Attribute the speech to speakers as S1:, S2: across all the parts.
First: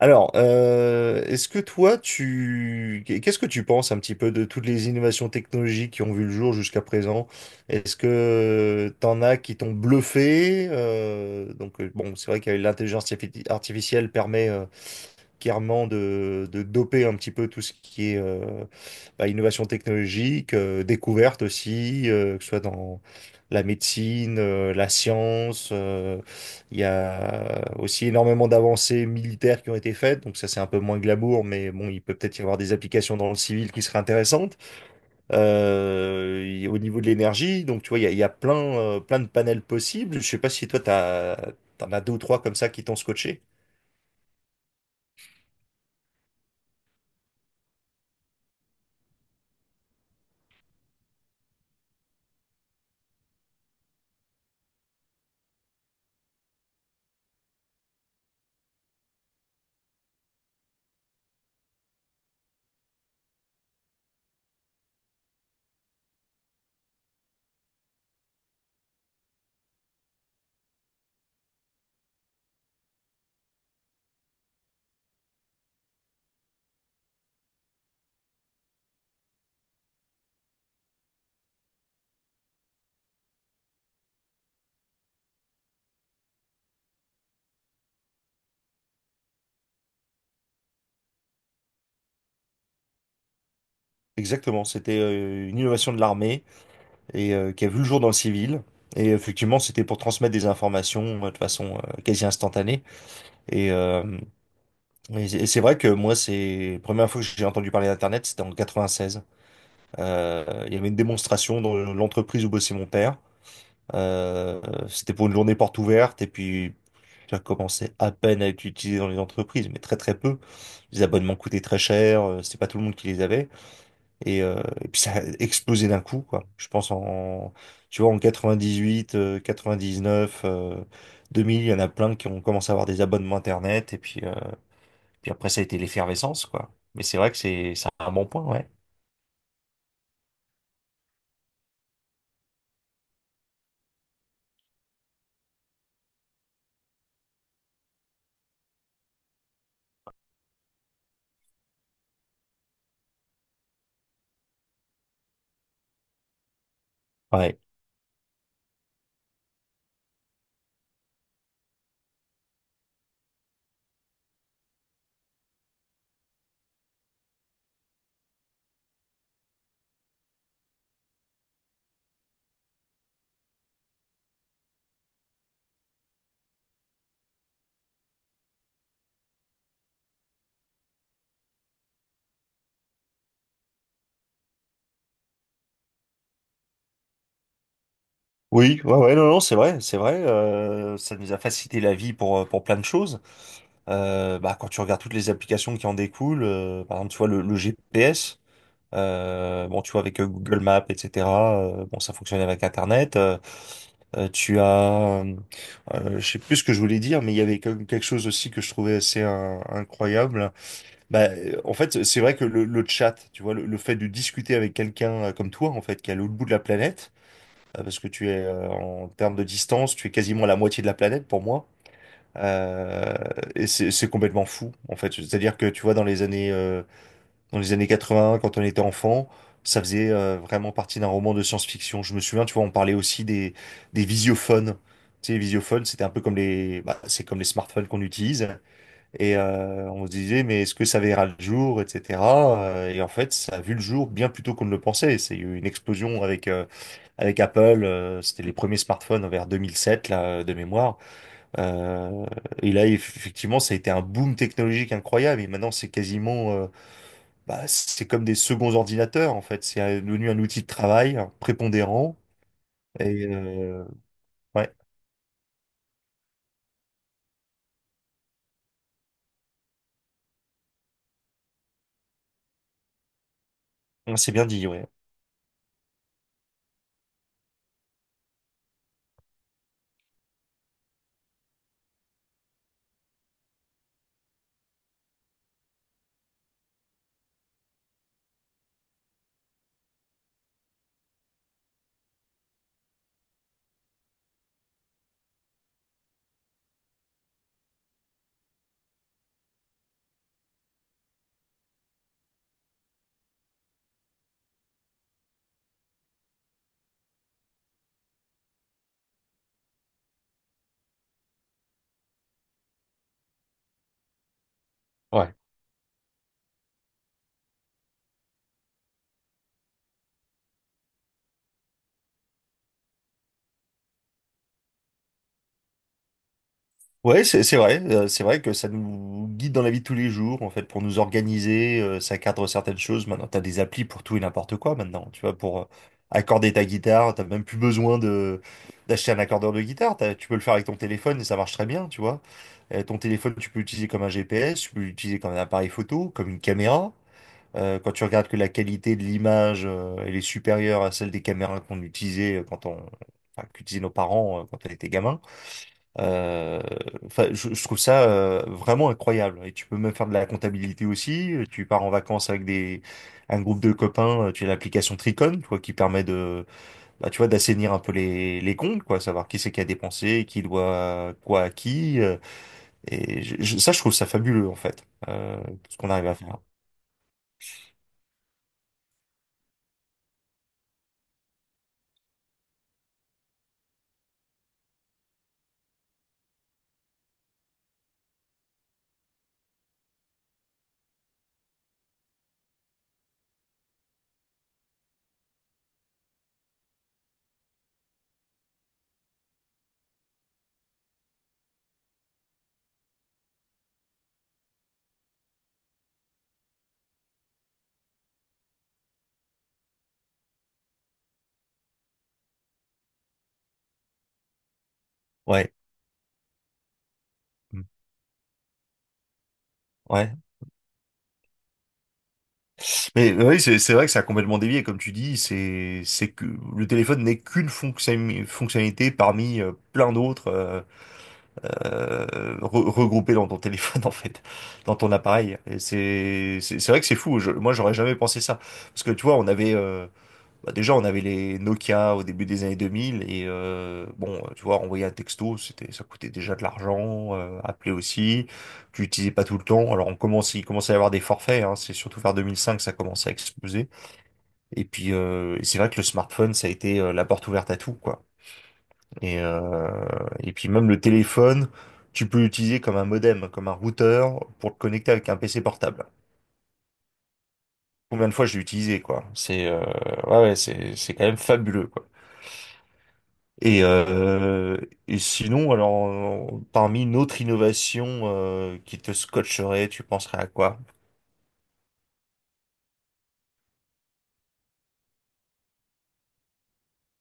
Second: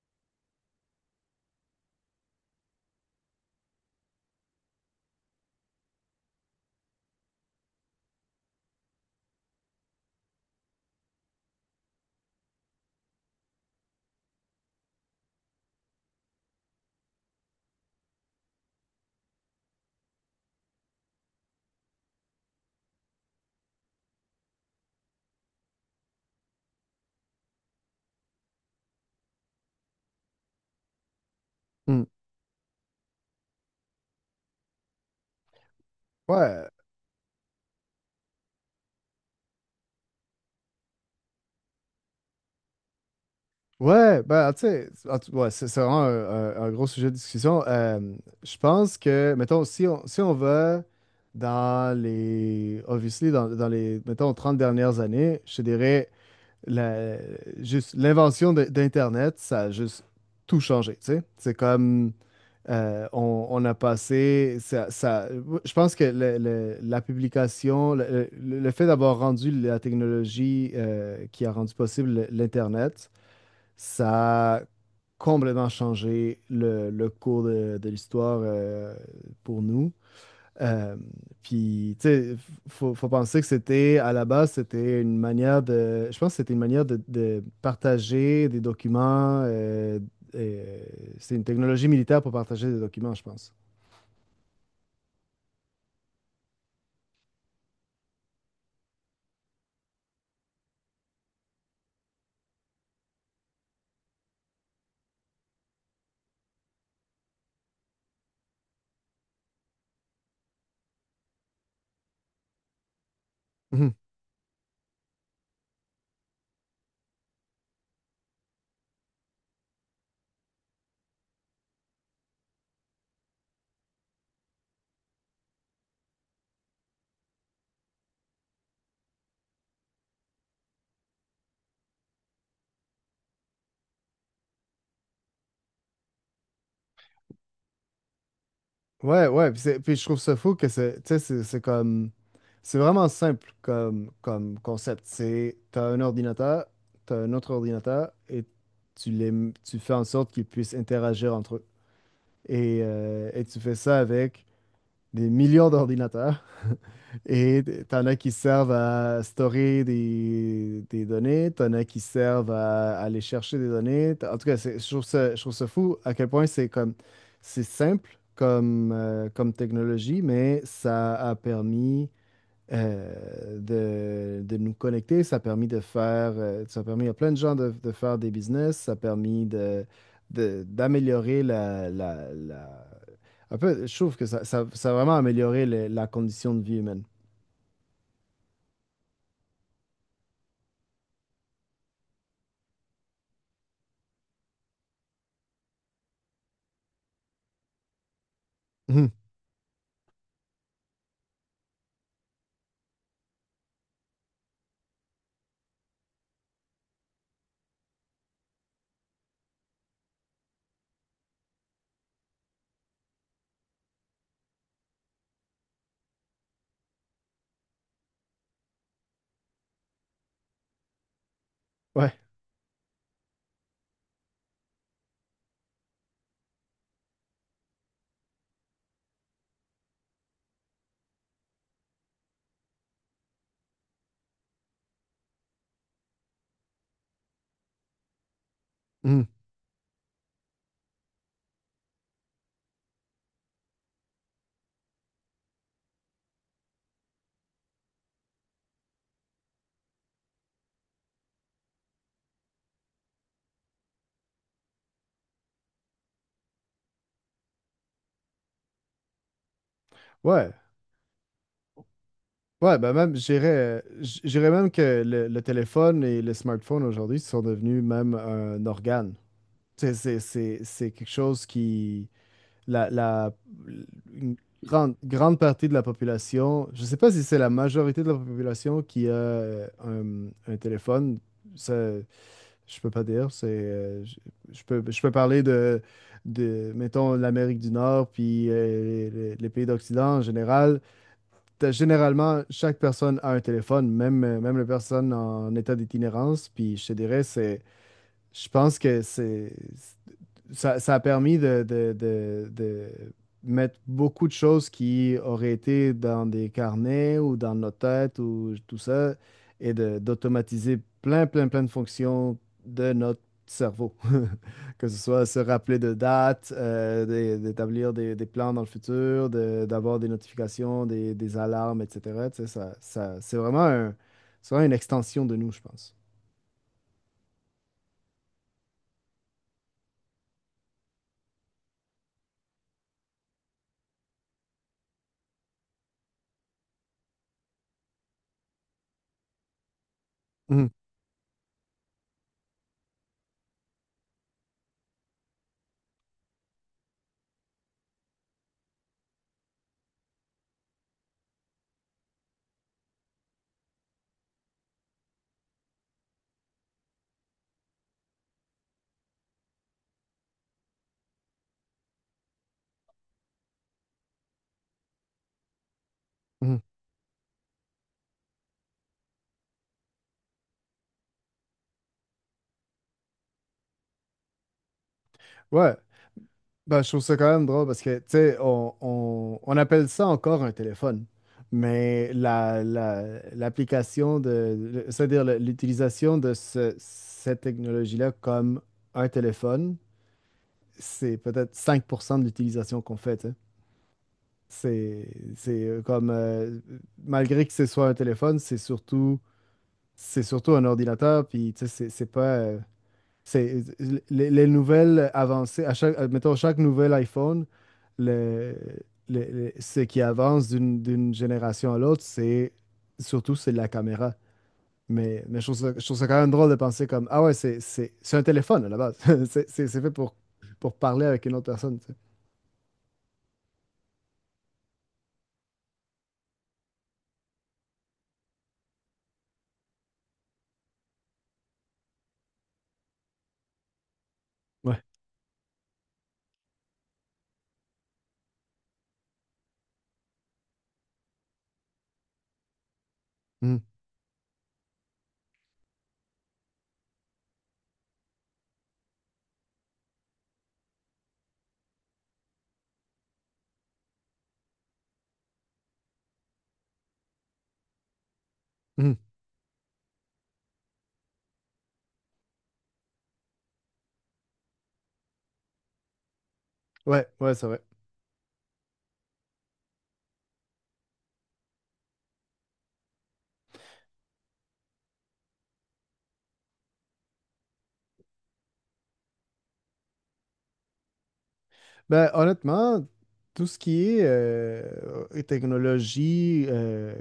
S1: Alors, est-ce que qu'est-ce que tu penses un petit peu de toutes les innovations technologiques qui ont vu le jour jusqu'à présent? Est-ce que t'en as qui t'ont bluffé? Donc, bon, c'est vrai que l'intelligence artificielle permet clairement de doper un petit peu tout ce qui est bah, innovation technologique, découverte aussi, que ce soit dans la médecine, la science. Il y a aussi énormément d'avancées militaires qui ont été faites, donc ça c'est un peu moins glamour, mais bon, il
S2: Mm.
S1: peut peut-être y avoir des applications dans le civil qui seraient intéressantes.
S2: Ouais,
S1: Et au niveau de l'énergie, donc tu vois, il y a plein, plein de panels possibles. Je sais pas si toi, t'en as deux ou trois comme ça qui t'ont scotché.
S2: ouais, ben, tu sais, ouais, c'est vraiment un gros sujet de discussion. Je pense que, mettons, si on va dans obviously, dans les, mettons, 30 dernières années, je te dirais, la, juste d'Internet, ça a juste tout changé, tu sais. C'est comme, on a passé, je pense que la publication, le fait d'avoir rendu la technologie qui a rendu possible l'Internet. Ça a complètement changé le cours de l'histoire pour nous. Euh, tu sais, faut penser que c'était, à la base, c'était une manière de. Je pense que c'était une manière de partager des documents. Euh, c'est une technologie militaire pour partager des documents, je pense.
S1: Exactement, c'était une innovation de l'armée et qui a vu le jour dans le civil. Et effectivement, c'était pour transmettre des informations de façon quasi instantanée. Et, euh, et c'est vrai que moi, c'est la première fois que j'ai entendu parler d'Internet, c'était en 96. Il y avait une démonstration dans l'entreprise où bossait mon père. Euh, C'était pour une journée porte ouverte et puis ça commençait à peine à être utilisé dans les entreprises, mais très très peu. Les abonnements coûtaient très cher, c'était pas tout le monde qui les avait. Et puis ça a explosé d'un coup, quoi. Je pense tu vois, en 98, 99, 2000, il y en a plein qui ont commencé à avoir des abonnements Internet. Et puis après, ça a été l'effervescence, quoi. Mais c'est vrai que c'est un bon point, ouais.
S2: Ouais, puis, puis je trouve ça fou que c'est, tu sais, c'est comme, c'est vraiment simple comme concept. C'est, t'as un ordinateur, t'as un autre ordinateur, et tu fais en sorte qu'ils puissent interagir entre eux. Et tu fais ça avec des millions d'ordinateurs.
S1: Ouais.
S2: Et t'en as qui servent à stocker des données, t'en as qui servent à aller chercher des données. En tout cas, je trouve ça fou à quel point c'est comme c'est simple comme, comme technologie, mais ça a permis de nous connecter, ça a permis de faire, ça a permis à plein de gens de faire des business, ça a permis d'améliorer un peu, je trouve que ça a vraiment amélioré la condition de vie humaine.
S1: Oui, ouais, ouais, non, non, c'est vrai, c'est vrai. Ça nous a facilité la vie pour plein de choses. Bah, quand tu regardes toutes les applications qui en découlent, par exemple, tu vois, le GPS.
S2: Mhm.
S1: Bon, tu vois, avec Google Maps, etc. Bon, ça fonctionnait avec Internet. Euh, tu as, euh, je sais plus ce que je voulais dire, mais il y avait comme quelque chose aussi que je trouvais assez incroyable. Bah, en fait, c'est vrai que le chat, tu vois, le fait de discuter avec quelqu'un comme toi, en fait, qui est à l'autre bout de la planète, parce que tu es en termes de distance, tu es quasiment à la moitié de la planète pour moi.
S2: Ouais.
S1: Euh, et c'est complètement fou, en fait. C'est-à-dire que tu vois, dans les années 80, quand on était enfant, ça faisait vraiment partie d'un roman de science-fiction. Je me souviens, tu vois, on parlait aussi des visiophones. Tu sais, les visiophones, c'était un peu bah, c'est comme les smartphones qu'on utilise.
S2: Mhm.
S1: On se disait, mais est-ce que ça verra le jour, etc. Et en fait, ça a vu le jour bien plus tôt qu'on ne le pensait. C'est eu une explosion avec Apple. C'était les premiers smartphones vers 2007, là, de mémoire. Euh, et là, effectivement, ça a été un boom technologique incroyable. Et maintenant, c'est quasiment bah, c'est comme des seconds ordinateurs, en fait. C'est devenu un
S2: Ouais.
S1: outil de travail hein, prépondérant.
S2: Ouais, ben même,
S1: Et euh,
S2: je dirais même
S1: ouais,
S2: que le téléphone et le smartphone aujourd'hui sont devenus même un organe. Tu sais, c'est, c'est quelque chose qui, la, la,
S1: ouais, c'est
S2: une
S1: bien dit, ouais.
S2: grande partie de la population, je ne sais pas si c'est la majorité de la population qui a un téléphone. Ça, je peux pas dire, je peux parler de mettons l'Amérique du Nord puis les pays d'Occident en général. T'as- généralement, chaque personne a un téléphone, même les personnes en état d'itinérance. Puis je te dirais, c'est je pense que c'est ça a permis de mettre beaucoup de choses qui auraient été dans des carnets ou dans nos têtes ou tout ça, et d'automatiser plein de fonctions de notre cerveau. Que ce soit
S1: Ouais,
S2: se rappeler de dates, d'établir des plans dans le futur, d'avoir des notifications, des alarmes, etc. Tu sais, c'est vraiment c'est vraiment une extension de nous, je pense.
S1: ouais, c'est vrai. C'est vrai que ça nous guide dans la vie de tous les jours, en fait, pour nous organiser. Ça cadre certaines choses. Maintenant, t'as des applis pour tout et n'importe quoi, maintenant. Tu vois, pour accorder ta guitare, t'as même plus besoin de d'acheter un accordeur de guitare. Tu peux le faire avec
S2: Mhm.
S1: ton téléphone et ça marche très bien, tu vois. Ton téléphone, tu peux l'utiliser comme un GPS, tu peux l'utiliser comme un appareil photo, comme une caméra. Quand tu regardes que la qualité de l'image, elle est supérieure à celle des caméras qu'on utilisait enfin, qu'utilisaient nos parents quand on était gamin. Euh, enfin, je trouve ça vraiment incroyable. Et tu peux même faire de la comptabilité aussi. Tu pars en vacances avec un groupe de copains. Tu as l'application Tricon, tu vois, qui
S2: Mhm.
S1: bah, tu vois, d'assainir un peu les comptes, quoi, savoir qui c'est qui a dépensé, qui doit quoi à qui. Ça, je trouve ça fabuleux en fait, tout
S2: Ouais.
S1: ce qu'on arrive à faire.
S2: Ben, je trouve ça quand même drôle parce que, tu sais, on appelle ça encore un téléphone, mais l'application c'est-à-dire l'utilisation de cette technologie-là comme un téléphone, c'est peut-être 5% de l'utilisation qu'on fait, tu sais. C'est, c'est comme, malgré que ce soit un téléphone, c'est surtout un ordinateur, puis, tu sais, c'est pas... c'est Les nouvelles avancées, à chaque, mettons, chaque nouvel iPhone, le, ce qui avance d'une génération à l'autre, c'est la caméra. Mais
S1: Ouais.
S2: je trouve ça quand même drôle de penser comme, ah ouais,
S1: Mm.
S2: c'est un téléphone à la base. C'est fait
S1: Ouais.
S2: pour parler avec une autre personne, tu sais.
S1: Mais oui, c'est vrai que ça a complètement dévié, comme tu dis, c'est que le téléphone n'est qu'une fonctionnalité parmi plein d'autres euh, regroupées dans ton téléphone en fait, dans
S2: Ouais.
S1: ton appareil. Et c'est vrai que c'est fou. Moi, j'aurais jamais pensé ça parce que tu vois, on avait bah, déjà on avait les Nokia au début des années 2000 et
S2: Mhm.
S1: bon, tu vois, envoyer un texto, c'était ça coûtait déjà de l'argent, appeler aussi tu l'utilisais pas tout le temps. Il commence à y avoir des forfaits, hein. C'est surtout vers 2005 que ça commençait à exploser. Et puis c'est vrai que le smartphone, ça a été la porte ouverte à tout, quoi.
S2: Mhm.
S1: Et, euh, et puis même le téléphone, tu peux l'utiliser comme un modem, comme un routeur pour te connecter avec un PC portable.
S2: Ouais, ouais, c'est vrai.
S1: Combien de fois je l'ai utilisé, quoi. C'est Ouais, ouais, c'est quand même fabuleux, quoi. Et, euh, et sinon, alors, parmi une autre innovation qui te scotcherait, tu penserais à quoi?
S2: Ben, honnêtement, tout ce qui est technologie, euh,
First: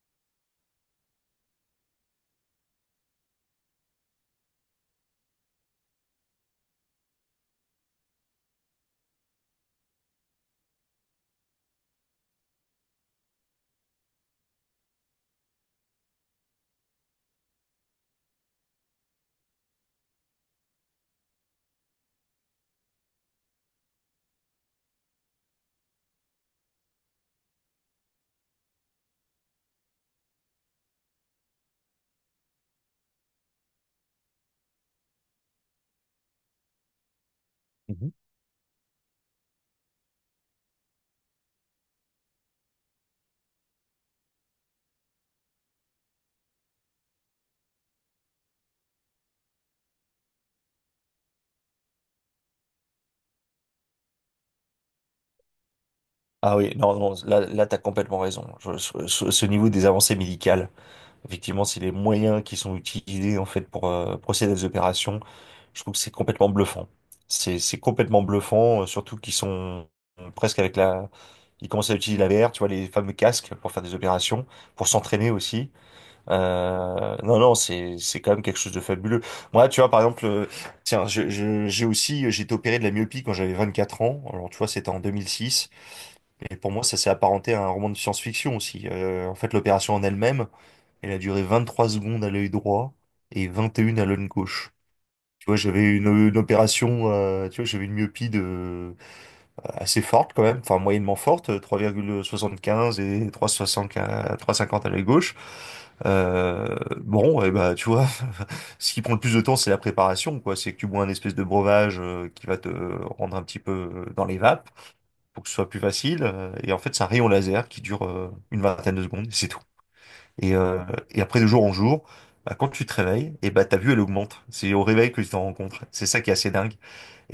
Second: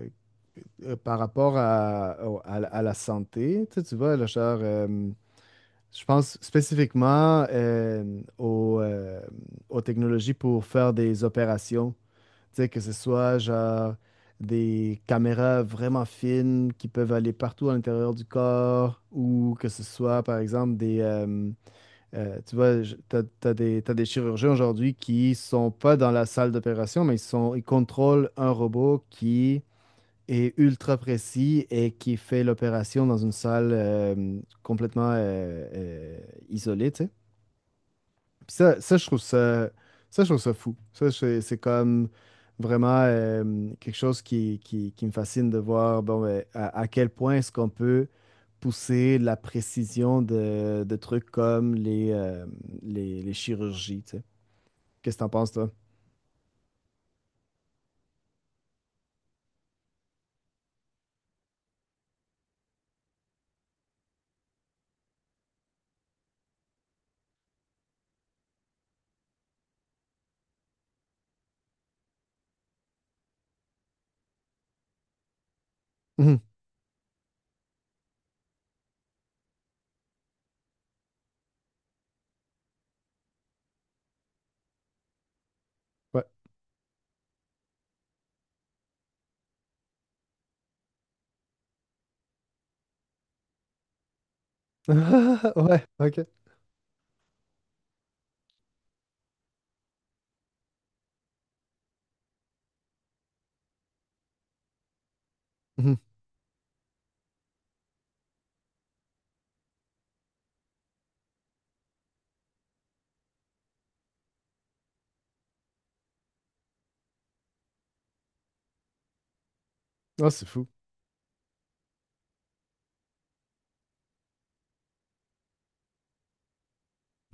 S2: euh, par rapport à la santé, tu sais, tu vois, là, genre, je pense spécifiquement aux technologies pour faire des opérations, tu sais, que ce soit genre des caméras vraiment fines qui peuvent aller partout à l'intérieur du corps ou que ce soit, par exemple, tu vois, t'as des chirurgiens aujourd'hui qui sont pas dans la salle d'opération, mais ils contrôlent un robot qui et ultra précis et qui fait l'opération dans une salle complètement isolée, tu sais.
S1: Mhm.
S2: Je trouve ça, je trouve ça fou. Ça, c'est comme vraiment quelque chose qui me fascine de voir bon, ben, à quel point est-ce qu'on peut pousser la précision de trucs comme les chirurgies, tu sais. Qu'est-ce que t'en penses, toi?
S1: Ah oui, non, non, là, là, t'as complètement raison. Ce niveau des avancées médicales. Effectivement, c'est les moyens qui sont utilisés en fait pour procéder à des opérations. Je trouve que c'est complètement bluffant. C'est complètement bluffant, surtout qu'ils sont presque avec la. Ils commencent à utiliser la VR, tu vois, les fameux casques pour faire des opérations, pour s'entraîner aussi.
S2: Mhm.
S1: Non, non, c'est quand même quelque chose de fabuleux. Moi, tu vois, par exemple, tiens, j'ai aussi j'ai été opéré de la myopie quand j'avais 24 ans. Alors, tu vois, c'était en 2006.
S2: Ouais.
S1: Et pour moi, ça s'est apparenté à un roman de science-fiction aussi. En fait, l'opération en elle-même. Elle a duré 23 secondes à l'œil droit et 21 à l'œil gauche. Tu vois,
S2: Ouais,
S1: j'avais
S2: ok.
S1: une opération, tu vois, j'avais une assez forte quand même, enfin moyennement forte, 3,75 et 3,75 3,50 à l'œil gauche.
S2: Mhm.
S1: Bon, et bah, tu vois, ce qui prend le plus de temps, c'est la préparation, quoi. C'est que tu bois un espèce de breuvage qui va te rendre un petit peu dans les vapes pour que ce soit plus facile. Et en fait, c'est un rayon laser qui dure une vingtaine de secondes, et c'est tout.
S2: Ah, c'est
S1: Et,
S2: fou.
S1: euh, et après, de jour en jour, bah, quand tu te réveilles, et bah, ta vue, elle augmente. C'est au réveil que tu t'en rends compte. C'est ça qui est assez dingue.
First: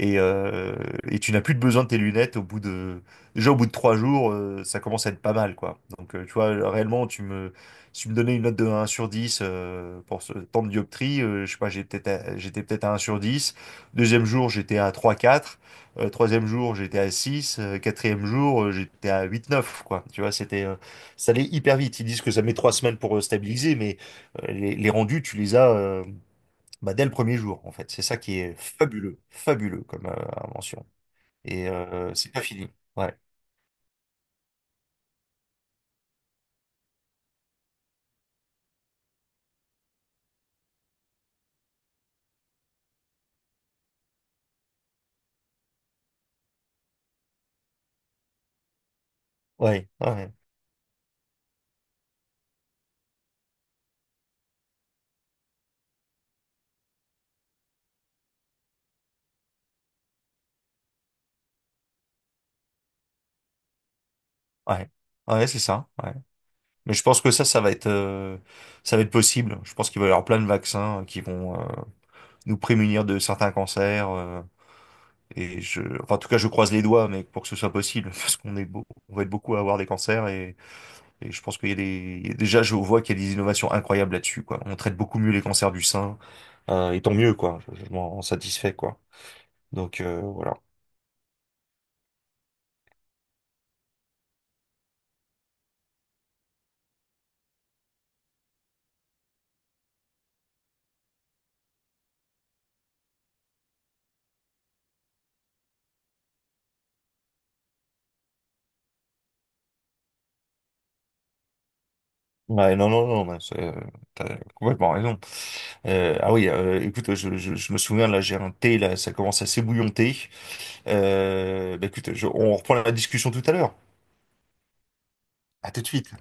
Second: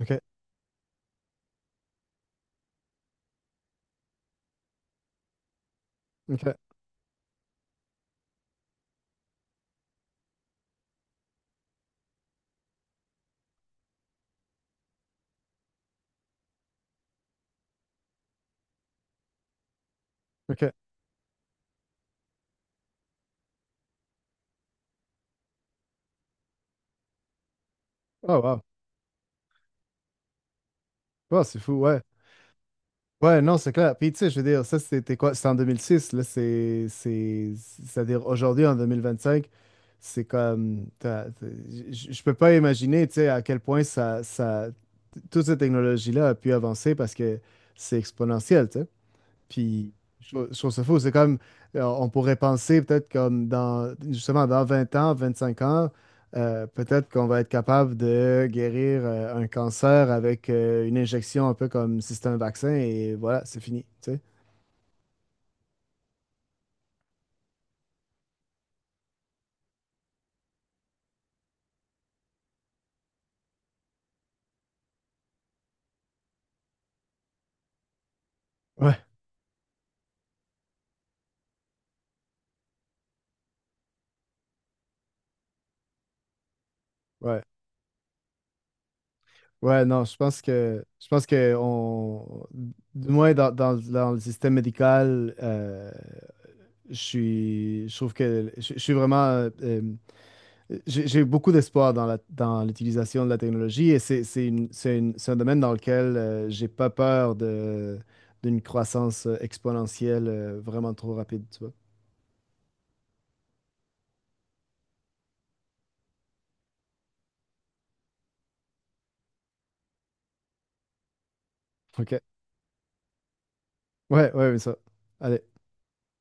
S2: Ok,
S1: euh, et tu n'as plus de besoin de tes lunettes au bout de... Déjà, au bout de 3 jours, ça commence à être pas mal, quoi. Donc, tu vois,
S2: ok,
S1: réellement, si tu me donnais une note de 1 sur 10 pour ce temps de dioptrie, je sais pas, j'étais peut-être à 1 sur 10. Deuxième jour, j'étais à trois quatre. Troisième jour, j'étais à six. Quatrième jour, j'étais à huit neuf, quoi. Tu vois,
S2: ok.
S1: ça allait hyper vite. Ils disent que ça met 3 semaines pour stabiliser, mais les rendus, tu les as. Bah, dès le premier jour, en fait. C'est ça qui
S2: Oh,
S1: est
S2: wow.
S1: fabuleux, fabuleux comme invention.
S2: Ouais, c'est fou, ouais.
S1: C'est pas fini. Ouais,
S2: Ouais, non, c'est clair. Puis, tu sais, je veux dire, ça, c'était quoi? C'était en 2006, c'est-à-dire, aujourd'hui, en 2025, c'est comme... t'as- t'as- je peux pas imaginer, tu sais, à quel point toute cette technologie-là a pu avancer parce que c'est exponentiel, tu sais.
S1: ouais,
S2: Puis,
S1: ouais, ouais,
S2: je trouve ça fou. C'est comme, on pourrait penser peut-être comme dans, justement, dans 20 ans, 25 ans, peut-être qu'on va être capable de guérir un cancer avec une injection un peu comme si c'était un vaccin et voilà, c'est fini, tu sais.
S1: ouais, Ouais, c'est ça. Ouais. Mais je pense que ça, ça va être possible. Je pense qu'il va y avoir plein de vaccins qui vont nous prémunir de certains cancers. Et enfin, en tout cas, je croise les doigts, mais pour que ce soit possible, parce qu'on est beau,
S2: Ouais,
S1: on va être beaucoup à avoir des cancers et je pense qu'il y a déjà, je vois qu'il y a des innovations incroyables là-dessus, quoi. On traite beaucoup mieux les cancers du sein. Et tant mieux,
S2: ouais.
S1: quoi. Je m'en satisfais, quoi.
S2: Ouais,
S1: Donc
S2: non,
S1: euh, voilà.
S2: je pense que on, du moins dans le système médical, je trouve que je suis vraiment euh, j'ai beaucoup d'espoir dans dans l'utilisation de la technologie et c'est un domaine dans lequel j'ai pas peur de, d'une croissance exponentielle vraiment trop rapide, tu vois.
S1: Ouais, non, non, non, t'as complètement raison. Ah oui, écoute, je me souviens, là, j'ai un thé, là, ça commence à s'ébouillonter. Bah écoute,
S2: OK.
S1: on reprend la discussion tout à l'heure.
S2: Ouais, ouais, mais ça. Allez.
S1: À tout de suite.